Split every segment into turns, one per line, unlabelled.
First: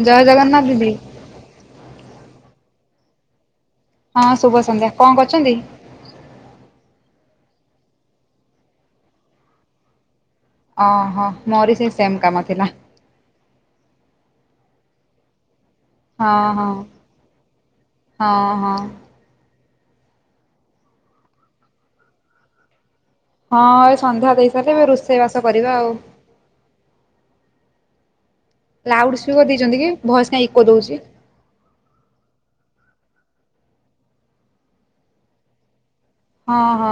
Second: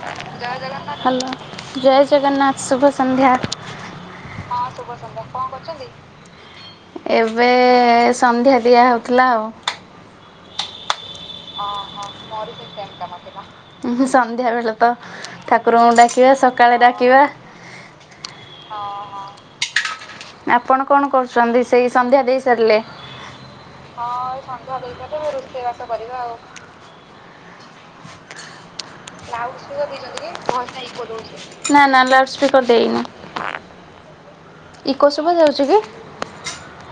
ଜୟ ଜଗନ୍ନାଥ ଦିଦି
ହାଲୋ ଜୟ ଜଗନ୍ନାଥ ଶୁଭ ସଂନ୍ଧ୍ୟା।
ହଁ ଶୁଭ ସନ୍ଧ୍ୟା କଁ କରୁଚନ୍ତି?
ଏବେ ସନ୍ଧ୍ୟା ଦିଆ ହଉଥିଲା ଆଉ। ଅ
ଓହୋ
ହ
ମୋରି ସେଇ ସେମ୍ କାମ
ମୋର
ଥିଲା
ବି ସେମ କାମ ଥିଲା ଇ ହି ସନ୍ଧ୍ୟାବେଳେ। ତ ଠାକୁରଙ୍କୁ
ହଁ
ଡାକିବା
ହଁ
ସକାଳେ ଡାକିବା ହଁ ହଁ। ଆପଣ କଣ କରୁଛନ୍ତି ସେଇ ସନ୍ଧ୍ୟା ଦେଇ ସାରିଲେ?
ହଁ ଏ ସନ୍ଧ୍ୟା ଦେଇସାରିଲି ଏବେ ରୋଷେଇ ବାସ କରିବା ଆଉ। ଲାଉଡ ସ୍ପିକର ଦେଇଚ
ନା ନା ଲାଉଡ ସ୍ପିକର ଦେଇନି। ଇକୋ ସୁଭା ଯାଉଛି କି?
ହଁ ହଁ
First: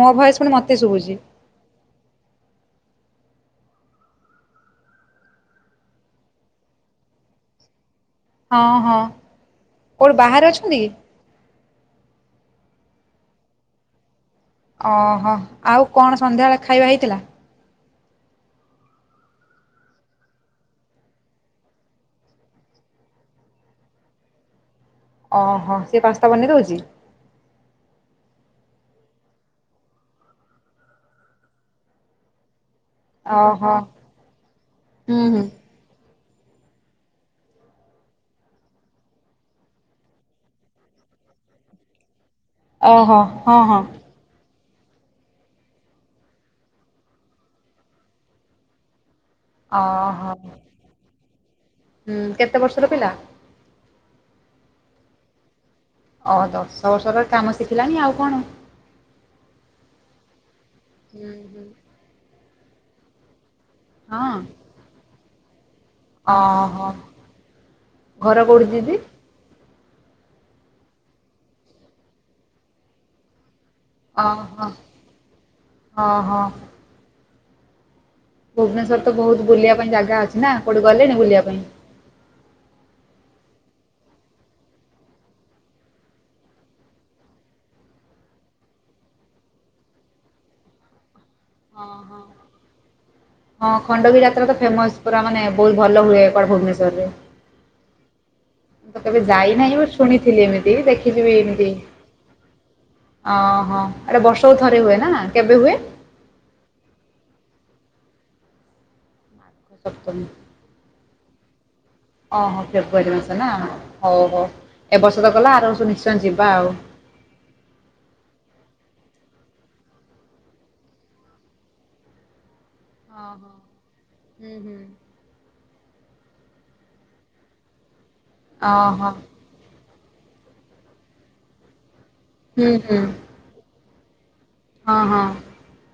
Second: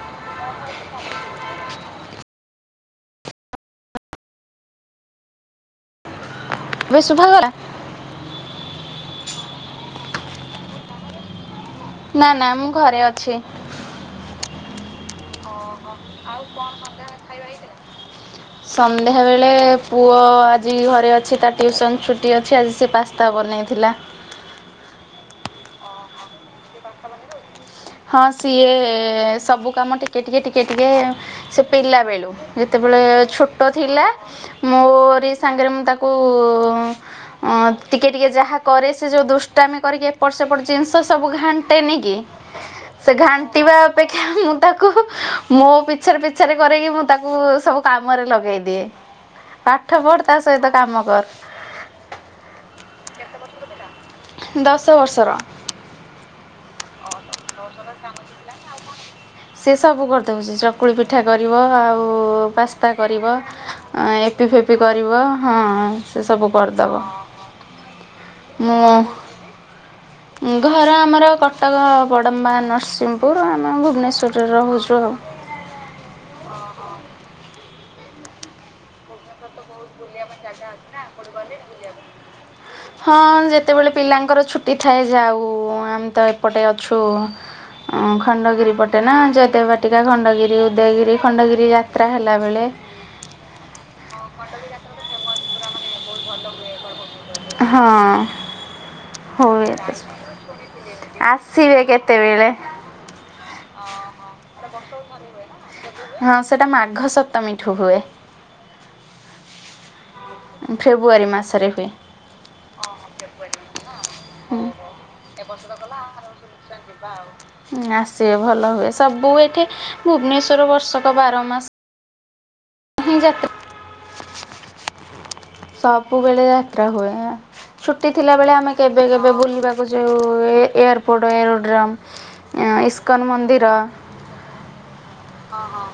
ମୋ ଭଏସ୍ ପୁଣି ମତେ ଶୁଭୁଛି।
ଏବେ ସୁୁଭାଗଲା?
ହଁ ହଁ କୋଉଠି ବାହାରେ ଅଛନ୍ତି କି?
ନା ନା ମୁଁ ଘରେ ଅଛି। ଓହୋ
ଓହୋ
ଆଉ କଣ ସନ୍ଧ୍ୟା
ସନ୍ଧ୍ୟାବେଳେ ଖାଇବା
ବେଳେ
ହେଇଥିଲା?
ଖାଇବା ହେଇଥିଲା? ସନ୍ ନ୍ଧ୍ୟାବେଳେ ପୁଅ ଆଜି ଘରେ ଅଛି ତା ଟିଉସନ୍ ଛୁଟି ଅଛି ଆଜି ସେ ପାସ୍ତା ବନେଇଥିଲା।
ଅହୋ ସେ ପାସ୍ତା ବନେଇକି ଦଉଛି?
[unintelligible] ହଁ ସିଏ ସବୁ କାମ ଟିକେ ଟିକେ ଟିକେ ଟିକେ ସେ ପିଲା ବେଳୁ। ଯେତେବେଳେ ଛୋଟ
ଓହୋ
ଥିଲା
ହୁଁ
ମୋରି
ହୁଁ
ସାଙ୍ଗରେ ମୁଁ ତାକୁ ଅଁ ଟିକେ ଟିକେ ଯାହା କରେ ସେ ଯୋଉ ଦୁଷ୍ଟାମି କରିକି ଏପଟ ସେପଟ ଜିନିଷ ସବୁ ଘା ଟେନି କି ସେ
ଓହୋ ହଁ
ଘାଣ୍ଟିବା
ହଁ
ଅପେକ୍ଷା ମୁ ତାକୁ ମୋ ପିଛାରେ ପିଛାରେ କରେଇକି ମୁଁ ତାକୁ ସବୁ କାମରେ ଲଗେଇ ଦିଏ। ପାଠ ପଢ
ଓହୋ
ତା ସହିତ କାମ
ହୁଁ କେତେ ବର୍ଷର ପିଲା?
କର। ଦଶ ବର୍ଷର।
ଓ ଦଶ ବର୍ଷର କାମ ଶିଖିଲାଣି ଆଉ କଣ?
[inaudible] ସେ ସବୁ କରିଦଉଛି ଚକୁଳି ପିଠା
ହୁଁ ହୁଁ।
କରିବ ଆଉ ପାସ୍ତା କରିବ।
ହଁ
ଏପି ଫିପି କରିବ ହଁ। ସେ ସବୁ
ଓହୋ
କରିଦବ।
ଘର କୋଉଠି ଦିଦି?
ମୁଁ ଘର ଆମର କଟକ ବଡମ୍ବା ନରସିଂହପୁର। ଆମ ଆମେ ଭୁବନେଶ୍ଵରରେ
ଓହୋ
ରହୁଛୁ ଆଉ।
ଓହୋ। ଭୁବନେଶ୍ଵର ତ ବହୁତ ବୁଲିବା ପାଇଁ ଯାଗା
[inaudible] ହଁ। ଯେତେବେଳେ ପିଲାଙ୍କର ଛୁଟି ଥାଏ ଯାଉ। ଆମେ ତ ଏପଟେ ଅଛୁ ହ ଖଣ୍ଡଗିରି ପଟେ ନା ଜୟଦେବ୍ ବାଟିକା ଖଣ୍ଡଗିରି ଉଦୟଗିରି ଖଣ୍ଡଗିରି
ହଁ
ଯାତ୍ରା
ହଁ।
ହେଲାବେଳେ।
ଫେମସ ପୁରା ମାନେ ବହୁତ ଭଲ ହୁଏ କୁଆଡେ ଭୁବନେଶ୍ଵରରେ।
ହଁ ହୁଏ
ଯାଇନାହିଁ ବଟ୍ ଶୁଣିଥିଲି ଏମିତି ଦେଖିଚି
[inaudible]
ବି ଏମିତି।
ଆସିବେ କେତେବେଳେ।
ଓହୋ ଏଟା ବର୍ଷକୁ ଥରେ ହୁଏ ନା କେବେ ହୁଏ?
[inaudible] ହଁ ସେଟା ମାଘ ସପ୍ତମୀ ଠୁ ହୁଏ।
ସତମୀ [inaudible]
ଫେବୃଆରୀ ମାସରେ ହୁଏ।
ଓହୋ
ଓଃ
ଫେବୃଆରୀ ମାସ ନା
ଫେବୃୟାରୀ ମାସରେ ନୁହଁ ହଉ ହଉ
ଏ ବର୍ଷ
ହୁମ୍ ଏ
ଆର
ବର୍ଷ ତ ଗଲା
ନିଶ୍ଚୟ
ଆର
ଯିବା ଆଉ।
ବର୍ଷ [inaudible] ଯିବା ଆଉ। ଆସିବେ ଭଲ ହୁଏ। ସବୁ ଏଠେ ଭୁବନେଶ୍ୱର ବର୍ଷକ ବାର ମାସ ହିଁ
ହ
ଯାତ୍ରା
ହୋ ହୁଁ ହୁଁ।
ସବୁବେଳେ ଯାତ୍ରା ହୁଏ ଛୁଟି ଥିଲା ବେଳେ ଆମେ କେବେ
ଓହୋ
କେବେ ବୁଲିବା ଯଉ ଏ ଏୟାରପୋର୍ଟ ଏରୋଡ୍ରମ୍
ହୁଁ ହୁଁ
ଇସ୍କନ୍ ମନ୍ଦିର। ହଁ ହଁ।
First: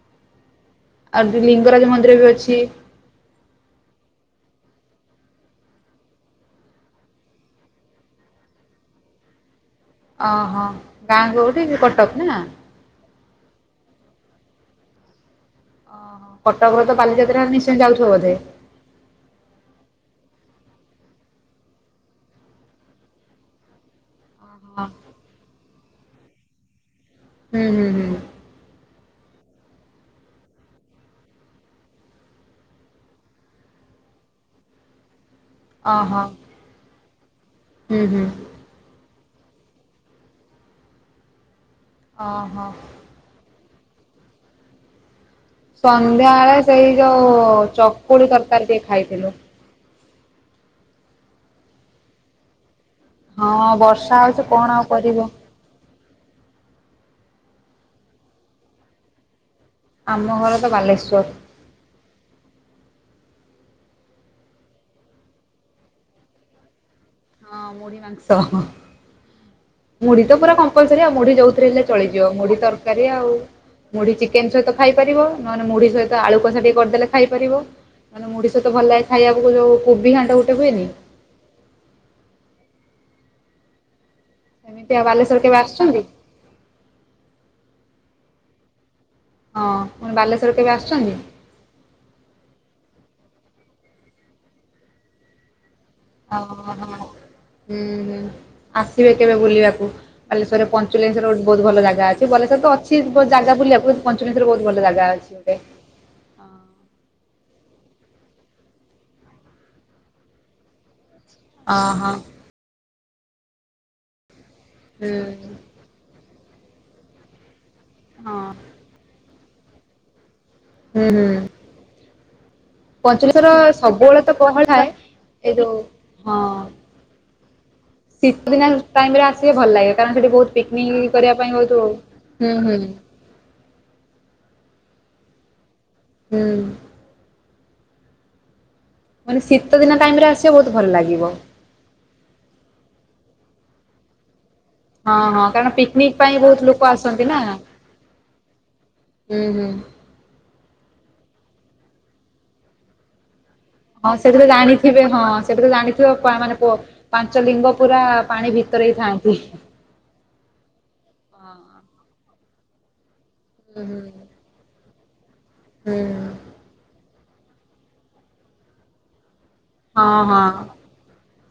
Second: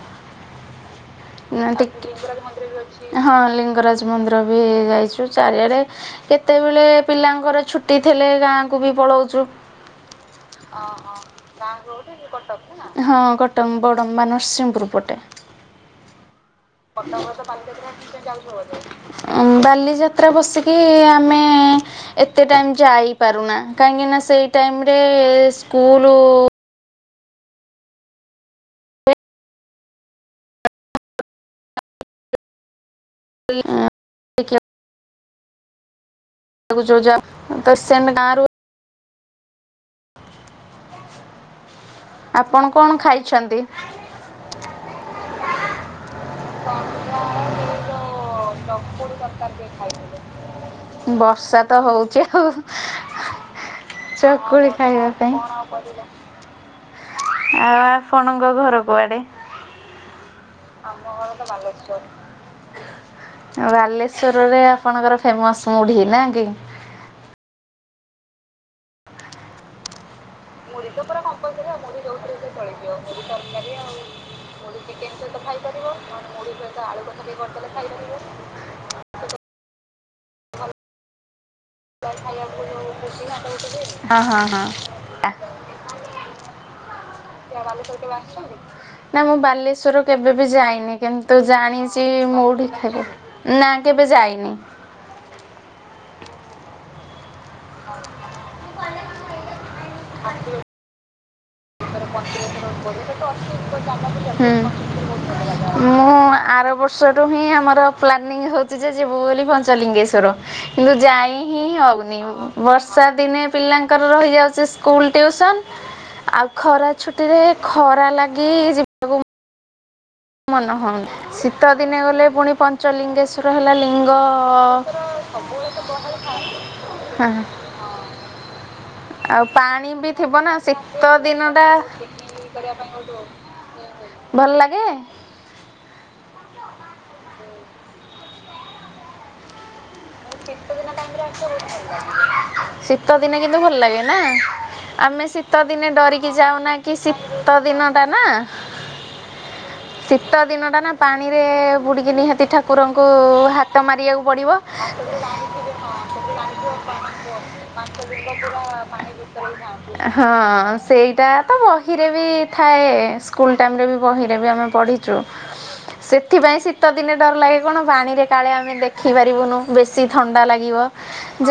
ଆଉ ଯୋଉ
[inaudible]
ଲିଙ୍ଗରାଜ ମନ୍ଦିର ବି ଅଛି
ହଁ ଅଁ। ଲିଙ୍ଗରାଜ ମନ୍ଦିର ବି ଯାଇଛୁ ଚାରିଆଡେ କେତେବେଳେ ପିଲାଙ୍କର ଛୁଟି ଥିଲେ ଗାଁ ଗାଁ କୁ ବି ପଳଉଚୁ
ଓହୋ
ଅହ
କୋଉଠି
ଗାଁ
କଟକ
କୋଉଠିକି
ନା?
କଟକ କିନା। କଟଙ୍ଗ ବଡ଼ମ୍ବା ବା ନରସିଂପୁରପଟେ।
ଓହୋ କଟକରେ ତ
[inaudible]
ବାଲିଯାତ୍ରା ନିଶ୍ଚୟ ଯାଉଥିବ ବୋଧେ?
ବାଲିଯାତ୍ରା ବସିକ କି ଆମେ ଏତେ ଟାଇମ ଯାଇପାରୁନା କାହିଁକି ନା ସେଇ
ହଁ
ଟାଇମ୍ରରେ ସ୍କୁଲ
ହୁଁ ହୁଁ ହୁଁ।
[inaudible]
ଅହୋ।
ବୁଝଉ ଯା ତ ସେମ ଗାଁରୁ
ଓହୋ।
ଆପଣ କଣ ଖାଇଛନ୍ତି?
ସନ୍ଧ୍ୟାଏଳେ ସେଇ ଯୋଉ ଚକୁଡି ତରକାର ଟିକେ ଖାଇଥିଲୁ।
ବର୍ଷା ତ ହଉଚି ଆଉ।
ହଁ ବର୍ଷା ହଉଛି କଣ
ଚକୁଳି
ଆଉ
ଖାଇବା
କରିବ
ପାଇଁ। ଆଉ ଆପଣଙ୍କ ଘର କୁଆଡେ?
ଆମ ଘର ତ ବାଲେଶ୍ଵର
ବାଲେସ୍ୱରରେ ଆପଣଙ୍କର ଫେମସ ମୁଢି ନା କି
ହଁ ମୁଡ଼ି ମାଂସ ମୁଡ଼ି ତ ପୁରା କମ୍ପଲସରୀ ଆଉ ମୁଢି ଯଉଥିରେ ହେଲେ ଚଳିଯିବ ମୁଢି ତରକାରୀ ଆଉ ମୁଢି ଚିକେନ ସହିତ ଖାଇପାରିବ। ନହେନେ ମୁଢି ସହିତ ଆଳୁ କଷା ଟିକେ କରିଦେଲେ ଖାଇ ପାରିବ ନହେଲେ ମୁଢି ସହିତ ଭଲ ଲାଗେ ଖାଇବାକୁ ଯୋଉ କୋବି ଘାଣ୍ଟ ଗୋଟେ ହୁଏନି।
[inaudible] ହଁ ହଁ ହଁ
ସେମିତି ଆଉ ବାଲେଶ୍ୱର କେବେ ଆସିଛନ୍ତି?
[unintelligible] ଆସ ନା ମୁଁ
ହଁ
ବାଲେଶ୍ଵର
ପୁଣି
କେବେ ବି
ବାଲେଶ୍ୱର
ଯାଇନି
ଆସିଛନ୍ତି?
କିନ୍ତୁ ଜାଣିଛି ମୁଢି ଖା ନା କେବେ ଯାଇନି।
ହ ହଁ ହୁଁ ହୁଁ ଆସିବେ କେବେ ବୁଲିବାକୁ ବାଲେସ୍ୱର ପଞ୍ଚ ଲେ ସ୍ୱର
ହୁ
ବୁଲିବାକୁ କିନ୍ତୁ ପଞ୍ଚୁଲିଙ୍ଗେଶ୍ୱର ବହୁତ ଭଲ ଜାଗା ଅଛି ଗୋଟେ।
ମୁଁ ଆର ବର୍ଷଠୁ ହିଁ ଆମର ପ୍ଲାନିଂ ହଉଛି ଯେ ଯିବୁ ବୋଲି ପଞ୍ଚଲିଙ୍ଗେଶ୍ଵର କିନ୍ତୁ ଯାଇ ଣି
ଅ
ହିଁ
ହଁ
ହଉନି ବର୍ଷା ଦିନେ ପିଲାଙ୍କର ରହିଯାଉଛି। ସେ ସ୍ଲଲ
ହୁଁ
ଟ୍ୟୁସନ ଆଉ ଖରା ଛୁଟି ଖରା
ହଁ
ଲାଗି ଯିବାକୁ ମନ ହଉନି ଶୀତ ଦିନେ ଗଲେ। ପୁଣି ପଞ୍ଚଲିଙ୍ଗେଶ୍ଵର
ପଞ୍ଚଲିିଶର
ହେଲା ଲିଙ୍ଗ
ସବୁବେଳେ ତ ପହଳ ଥାଏ ଏଇ ଯୋଉ ହଁ
ହ
ଶୀତ ଦିନ ଟାଇମ ରେ
ଆଉ
ଆସିବେ ଭଲ
ପାଣି
ଲାଗେ କାରଣ
ବି
ସେଠି
ଥିବ
ବହୁତ
ନା
ପିକନିକ
ଶୀତ
କରିବା
ଦିନ
ପାଇଁ
ଟା
ବହୁତ
ଫିଲ୍
ହୁଁ
କରିବା
ହୁଁ
ପାଇଁ ବହୁତ ଭଲ ଲାଗେ।
ହୁଁ ମାନେ ଶୀତ ଦିନ ଟାଇମ ରେ ଆସିବ ବହୁତ
ଶୀତ
ଭଲ
ଦିନ
ଲାଗିବ।
ଟାଇମିରେ ଆସିବ ବହୁତ ଭଲ ଲାଗିବ ଶୀତ ଦିନ କିନ୍ତୁ ଭଲ ଲାଗେ ନା ଆମେ
ହଁ ହଁ
ଶୀତ
କାରଣ
ଦିନେ
ପିକନିକ
ଡରିକି
ପାଇଁ ବହୁତ
ଯାଉନା
ଲୋକ
କି
ଆସନ୍ତି ନା
ଶୀତ ଦିନ ଟା ନା
ହୁଁ ହୁଁ
ଶୀତ ଦିନ ଟା ନା ପା ପାଣିରେ ବୁଡ଼ିକି ନିହାତି ଠାକୁରଙ୍କୁ ହାତ
ହଁ
ମାରିବାକୁ
ସେଠି ତ
ପଡିବ।
ଜାଣିଥିବେ ହଁ ସେଠି ତ ଜାଣିଥିବ ମାନେ ପୁଅ ପାଞ୍ଚ ଲିଙ୍ଗ ପୁରା ପାଣି ଭିତରେ ହେଇଥାନ୍ତି।
ହଁ ସେଇଟା ତ ବହିରେ ବି ଥାଏ ସ୍କୁଲ
ହୁଁ
ଟାଇମୀରେ ବହିରେ ବି ଆମେ ପଢିଛୁ
ହୁଁ
ସେଥିପାଇ ଶୀତ ଦିନ ଡର ଲାଗେ କଣ ପାଣିରେ କାଳେ ଆମେ ଦେଖିପାରିବୁନୁ। ବେଶୀ
ହଁ
ଥଣ୍ଡା
ହଁ
ଲାଗିବ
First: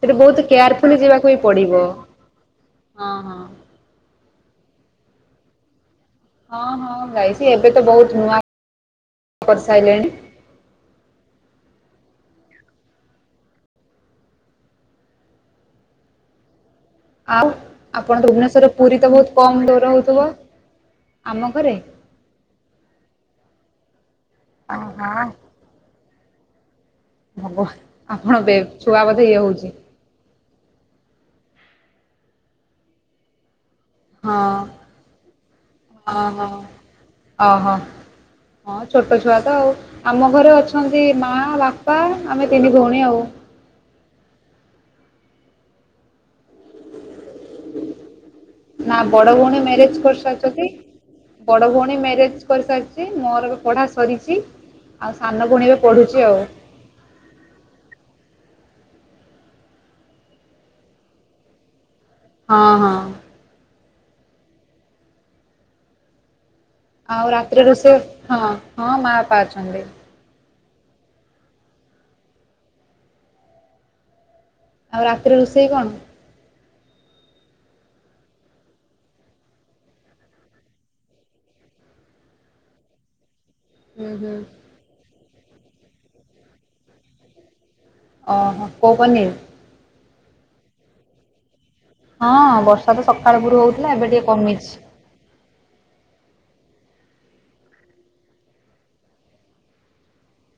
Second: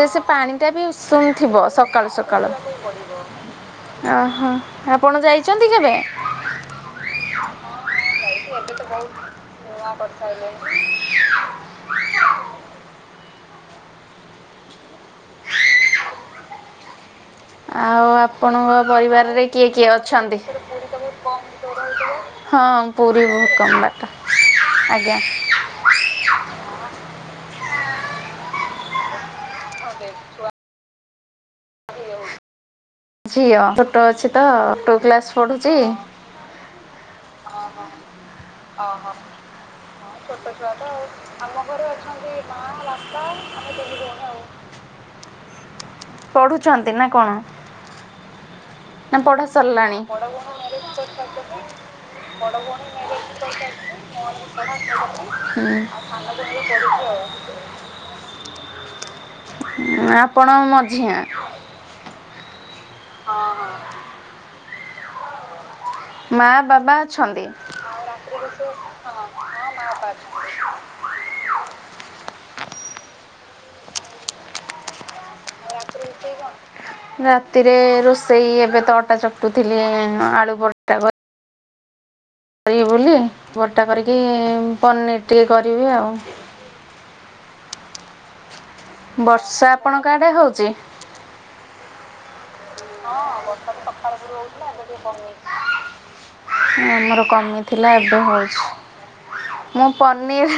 ଯେ ସେ
ବହୁତ
ପାଣିଟା ବି
କେୟାରଫୁଲି ଯିବାକୁ
ଉଷୁମ
ବି
ଥିବ
ପଡିବ
ସକାଳୁ ସକାଳୁ
ହଁ ହଁ
ଓହୋ ଆପଣ ଯାଇଛନ୍ତି କେବେ?
ହଁ ହଁ ଯାଇଛି ଏବେ ତ ବହୁତ ନୂଆ
ଏତ ବହୁତ ନୂଆ
କରିସାରିଲେଣି
କରିଥାଲେ କି
ଆଉ
ଆଉ
ଆପଣ ଭୁବନେଶର
ଆପଣଙ୍କ
ପୁରୀ ତ ବହୁତ
ପରିବାରରେ
କମ
କିଏ କିଏ
ଡର ହଉଥିବ
ଅଛନ୍ତି
ଆମ ଘରେ
ହଁ ପୁରୀ ବହୁତ କମ ବାଟ ଆଜ୍ଞା
ଓହୋ। ଭଗବାନ ଆପଣ ବେ ଛୁଆ ବୋଧେ ଇଏ ହଉଛି
ଝିଅ ଟ
ହଁ
ଅଛୁତ ଟୁଉ କ୍ଲାସ ପଢୁଛି।
ହଁ ହଁ। ଓହୋ ହଁ ଛୋଟ ଛୁଆ ତ ଆଉ ଆମ ଘରେ ଅଛନ୍ତି ମା ବାପା ଆମେ ତିନି ଭଉଣୀ ଆଉ [inaudible]
ପଢୁଛନ୍ତି ନା କଣ?
[inaudible] ନା ବଡ
ପଢ଼ା
ଭଉଣୀ ମ୍ୟାରେଜ
ସରିଲାଣି
କରିସାରିଛନ୍ତି ବଡ ଭଉଣୀ ମ୍ୟାରେଜ କରିସାରିଛି ମୋର ବି ପଢା ସରିଛି ଆଉ ସାନ ଭୁଣୀ
ହୁଁ,
ଏବେ ପଢୁଛି ଆଉ
ହୁ ଆପଣ ମଝିଆ
ହଁ, ହଁ।
ମା ବାବା
ଆଉ
ଅଛନ୍ତି
ରାତିରେ ରୋଷେଇ ହଁ ହଁ ମା ବାପା ଅଛନ୍ତି। ଆଉ ରାତିରେ ରୋଷେଇ କଣ?
ରାତିରେ ରୋଷେଇ ଏବେ ତ ଅଟା ଚକଟୁଥିଲି ଆଳୁ ପରଟା କ କରିବି ବୋଲି ପରଟା
ହୁଁ
କରିକି
ହୁଁ
ପନିର୍ ଟିକେ କରିବି ଆଉ।
ଓହୋ। କୋଉ ପନିର୍?
ବର୍ଷା ଆପଣଙ୍କ ଆଡେ ହଉଚି?
ହଁ ବର୍ଷା ତ ସକାଳ ପୁରୁ ହଉଥିଲା ଏବେ ଟିକେ କମିଛି।
ଆମର କମିଥିଲା ଏବେ ହଉଛି। ମୁଁ ପନିର୍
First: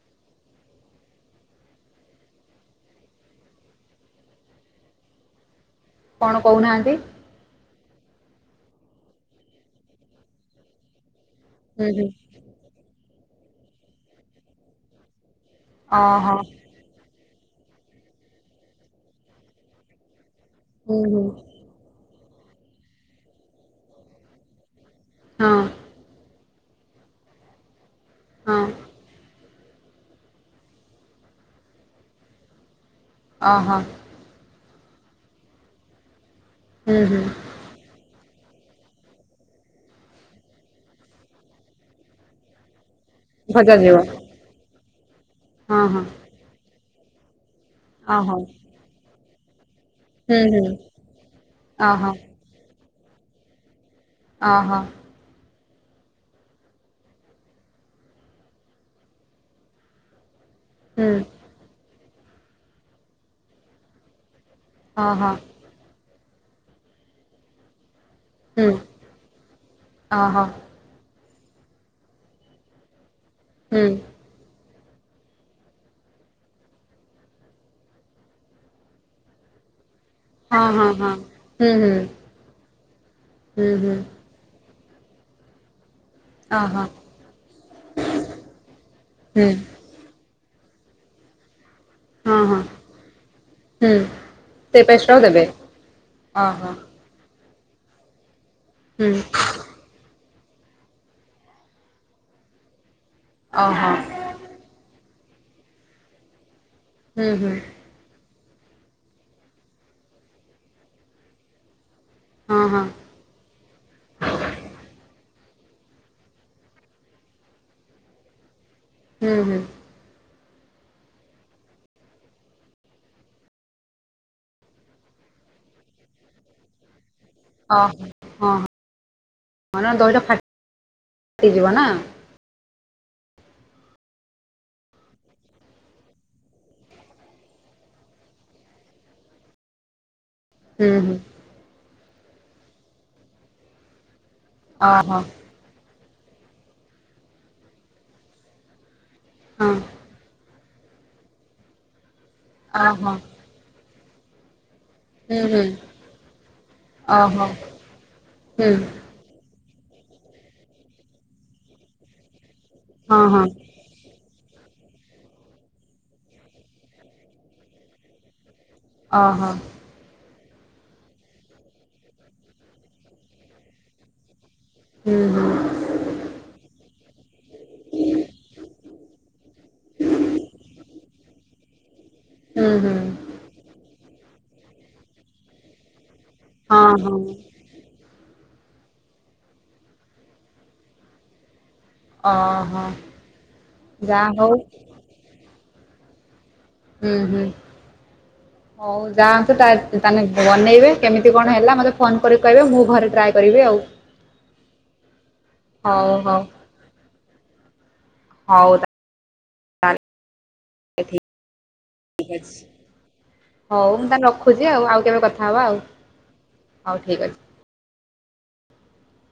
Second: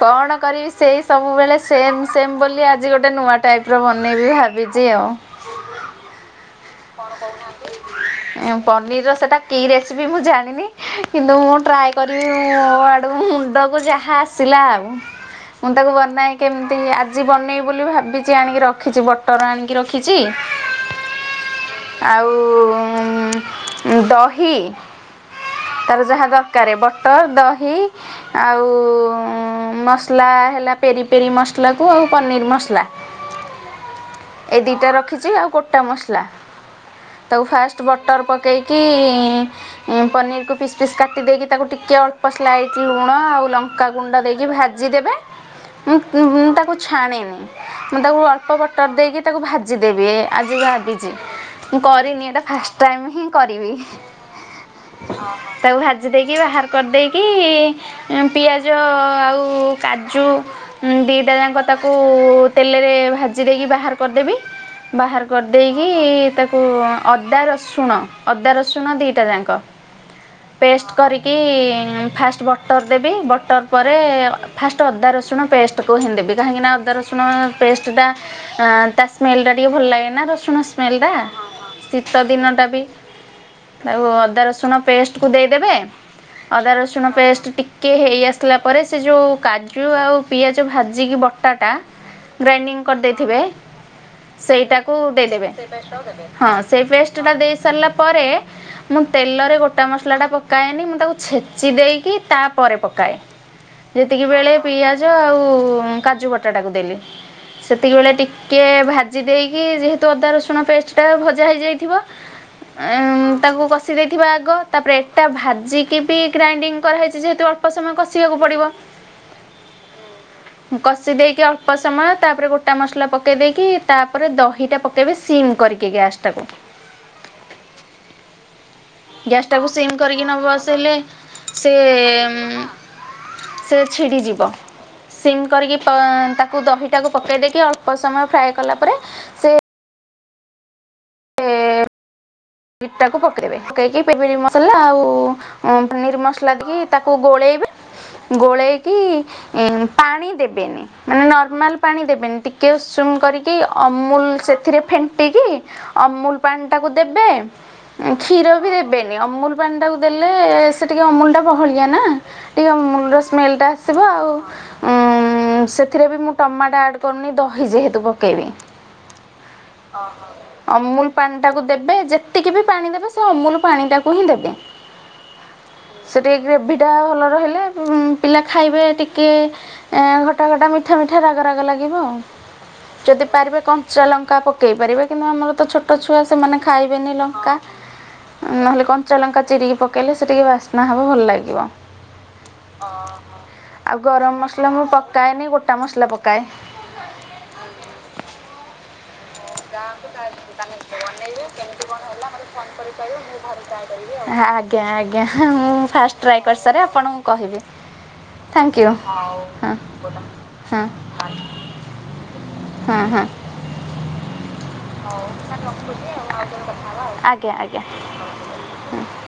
କଣ କରିବି ସେଇ ସବୁବେଳେ ସେମ୍ ସେମ୍ ବୋଲି ଆଜି ଗୋଟ ଟେ ନୂଆ ଟାଇପ୍ ର ବନେଇବି ଭାବିଚି ଆଉ।
କଣ କହୁନାହାନ୍ତି?
ଏଁ, ପନିର୍ ର ସେଟା କି ରେସିପି ମୁଁ ଜାଣିନି। କିନ୍ତୁ ମୁଁ
ହୁଁ
ଟ୍ରାଏ
ହୁଁ
କରିବି ମୋ ଆଡ଼ୁ ମୁଣ୍ଡକୁ ଯାହା ଆସିଲା ଆଉ। ମୁଁ ତାକୁ ବନାଏ
ଓହୋ
କେମିତି ଆଜି ବନେଇବି ବୋଲି ଭାବିଚି। ଆଣିକି ରଖିଚି ବଟର୍ ଆଣିକି ରଖିଚି।
ହୁଁ ହୁଁ
ଆଉ ଉଁ, ଦହି
ହଁ
ତାର ଯାହା ଦ କାରେ ବଟର୍ ଦହି
ହଁ।
ଆଉ ଉଁ, ମସଲା ହେଲା ପେରି ପେରି ମସଲା କୁ ଆଉ ପନିର୍ ମସଲା
ଓହୋ।
ଏ ଦିଟା ରଖିଚି ଆଉ ଗୋଟା ମସଲା
ହୁଁ ହୁଁ
ତାକୁ ଫାଷ୍ଟ ବଟର୍ ପକ କେଇକି ଏଁ, ପନିର୍ କୁ ପିସ୍ ପିସ୍ କାଟି ଦେଇକି ତାକୁ ଟିକେ ଅଳ୍ପ ସ୍ଲାଇ ଲୁଣ ଆଉ
ଭଜା ଯିବ
ଲଙ୍କାଗୁଣ୍ଡ ଦେଇକି ଭାଜିଦେବେ।
ହଁ
ମୁଁ,
ହଁ
ମୁଁ, ମୁଁ ତାକୁ ଛାଣିନି। ମୁଁ ତାକୁ
ଓହୋ
ଅଳ୍ପ ବଟର୍ ଦେଇକି ତାକୁ ଭାଜିଦେବି
ହୁଁ
ଆଜି
ହୁଁ।
ଭାବିଚି।
ଓହୋ
କରିନି ଏଟା ଫାଷ୍ଟ ଟାଇମ୍ ହିଁ କରିବି।
ଓ ହୋ।
ତାକୁ ଭାଜି ଦେଇକି ବାହାର କରିଦେଇକି। ଏଁ, ପିଆଜ ଆଉ କାଜୁ ଉଁ,
ହୁଁ
ଦିଟା ଯାଙ୍କ ତାକୁ ତେଲରେ ଭାଜି ଦେଇକି ବାହାର କରିଦେବି। ବାହାର
ଓହୋ
କରିଦେଇକି ତାକୁ ଅଦା ରସୁଣ ଅଦା
ହୁଁ
ରସୁଣ ଦିଟା ଯାଙ୍କ
ଓହୋ
ପେଷ୍ଟ କରି କି ଫାଷ୍ଟ ବଟର୍ ଦେବି। ବଟର୍
ହୁଁ।
ପରେ ଫାଷ୍ଟ ଟ ଅଦା ରସୁଣ ପେଷ୍ଟ କୁ ହିଁ ଦେବି। କାହିଁକି ଅଦା ରସୁଣ ପେଷ୍ଟ ଟା ଆଉ, ତା ସ୍ମେଲ୍ ଟା ଟିକ ଭଲ ଲାଗେ। ନା ରସୁଣ
ହଁ ହଁ
ସ୍ମେଲ୍ ଟା,
ହଁ ହୁଁ ହୁଁ ହୁଁ
ଶୀତଦିନଟା ବି
ହୁଁ
ଆଉ ଅଦା ରସ ସୁଣ ପେଷ୍ଟ କୁ ଦେଇଦେବେ। ଅଦା
ଓହୋ
ରସୁଣ ପେଷ୍ଟ ଟିକେ ହେଇ ଆସିଲା ପରେ, ସେ ଯୋଉ
ହୁଁ
କାଜୁ ଆଉ ପିଆଜ ଯୋଉ ଭାଜିକି ବଟାଟା
ହଁ ହଁ।
ଗ୍ରାଇଡିଙ୍ଗ କରିଦେଇଥିବେ,
ହୁଁ ସେ
ସେଇଟାକୁ
ପେଷ୍ଟଟାକୁ ଦେବେ
ଦେଇଦେବେ। ହଁ
ଓହୋ
ସେ ପେଷ୍ଟଟା ଦେଇ ସାରିଲା ପରେ ମୁଁ
ହୁଁ
ତେଲରେ ଗୋଟା ମସଲାଟା ପକ ପକାଏନି ମୁଁ ତାକୁ ଛେଚି ଦେଇକି ତା ପରେ ପକାଏ।
ଓହୋ
ଯେତିକିବେଳେ ପିଆ ଜ ଆଉ କାଜୁ ବଟାଟାକୁ ଦେଲି
ହୁଁ ହୁଁ
ସେତିକ ବେଳେ ଟି କିଏ ଭାଜି ଦେଇକି ଯେହେତୁ ଅଦା ରସୁଣ ପେଷ୍ଟଟା ଭଜା ହେଇଯାଇଥିବ।
ହଁ ହଁ
ଏ ଉଁ, ତାକୁ କଷି ଦେଇଥିବ ଆଗ। ତାପରେ ଏଟା ଭା ଭାଜିକିି ବି ଗ୍ରାଇଣ୍ଡିଙ୍ଗ କରାହେଇଚି ଯେହେତୁ ଅଳ୍ପ ସମୟ କଷିବାକୁ ପଡ଼ିବ।
ହୁଁ, ହୁଁ।
କଷି ଦେଇକି ଅଳ୍ପ ସମୟ ତାପରେ ଗୋଟା ମସଲା ପକେଇ ଦେଇକି ତାପରେ ଦହିଟା ପକେଇବେ ସିମ୍ କରିକି ଗ୍ୟାସ୍ ଟାକୁ।
ଓ ହୋ ହଁ।
ଗ୍ୟାସ୍ ଟାକୁ
ହଁ
ସିମ୍
ନା ଦହିଟା
କରିକି ନ ବସେଇଲେ,
ଫାଟିଯିବ
ସେ
ନା
ଉମ୍, ସେ ଛିଡିଯିବ। ସିଂ କରିକି ପ ତାକୁ ଦହିଟାକୁ ପକେଇ ଦେଇକି ଅଳ୍ପ ସମୟ ଫ୍ରାଏ କଲା ପରେ ସେ
ଉଁ ହୁଁ।
ଇଟାକୁ ପକେଇବେ ପକେଇକି ପିପିଡ଼ି ମସଲା ଆଉ
ଓହୋ
ଉଁ ଅନିର୍ ମସଲା ଢି ତାକୁ ଗୋଳେଇବେ ଗୋଳେଇକି
ହଁ
ଇଁ ପାଣି ଦେ ବେନି ମାନେ ନର୍ମାଲ୍ ପାଣି ଦେବେନି, ଟିକେ ଉଷୁମ
ଓହୋ
କରିକି ଅମୁଲ୍ ସେଥିରେ
ହୁଁ
ଫେଣ୍ଟିକି
ହୁଁ
ଅମୁଲ୍ ପାଣିଟାକୁ ଦେବେ
ଓହୋ
କ୍ଷୀର ବି
ହୁଁ
ଦେବେନି ଅମୁଲ୍ ପାଣିଟାକୁ ଦେଲେ ସେ ଟିକେ ଅମୁଲ୍ ଟା ବହଳିଆ ନାଁ ଟି ଅମୂଲ୍ ର
ହଁ ହଁ
ସ୍ମେଲ୍ ଟା ଆସିବ ଆଉ ଉଁ ସେଥିରେ ବି ମୁଁ ଟମାଟ ଆଡ଼ କରୁନି ଦହି ଯେହେତୁ ପକେଇବି।
ଓହୋ
ଅହ। ଅମୁଲ୍ ପାଣିଟାକୁ ଦେବେ ଯେତିକି ବି ପାଣି ଦେବେ ସେ ଅମୁଲ୍ ପାଣିଟାକୁ ହିଁ ଦେବେ।
ହୁଁ ହୁଁ।
ସେ ଟିଏ ଗ୍ରେଭିଟା ଭଲ ରହିଲେ ଉଁ ପିଲା ଖାଇବେ ଟିକେ ଉଁ ଘଟା ଘଟା ମିଠା ମିଠା ରାଗ ରାଗ ଲାଗିବ ଆଉ।
ହୁଁ ହୁଁ
ଯଦି ପାରିବେ କଞ୍ଚା ଲଙ୍କା ପକେଇ ପାରିବେ କିନ୍ତୁ ଆମର ତ ଛୋଟ ଛୁଆ ସେମାନେ
ହଁ
ଖାଇବେନି
ହଁ
ଲଙ୍କା। ନହେଲେ କଞ୍ଚା ଲଙ୍କା ଚିରିିକି ପକେଇଲେ ସେ ଟିକେ ବାସ୍ନା ହବ ଭଲ ଲାଗିବ।
ଓହୋ
ଆଉ
ଯାହା
ଗରମ
ହଉ
ମସଲା ମୁଁ ପକାଏନେଇ ଗୋଟା ମସଲା ପକାଏ।
ଉଁ ହୁଁ ହଉ ଯାଉନ୍ତୁ ତା ତାନେ ବ ନେଇବେ କେମିତି କଣ ହେଲା ମୋତେ ଫୋନ୍ କରି କହିବେ ମୁଁ ଘରେ ଟ୍ରାଏ କରିବି ଆଉ।
ଆଉ। ଆଜ୍ଞା ଆଜ୍ଞା ମୁଁ ଫାଷ୍
ହଉ
ଟ୍ରାଏ
ହଉ
କରିସାରେ ଆପଣଙ୍କୁ କହିବି,
ହଉ
ଥ୍ୟାଙ୍କ୍ ୟୁ। ହଁ
ତାହେଲେ
ହଁ।
ଠିକ୍ ଅଛି।
ହଁ ହଁ।
ହଉ ମୁଁ ତାନେ ରଖୁଚି ଆଉ ଆଉ କେବେ କ
ଆଜ୍ଞା ଆଜ୍ଞା ହୁଁ।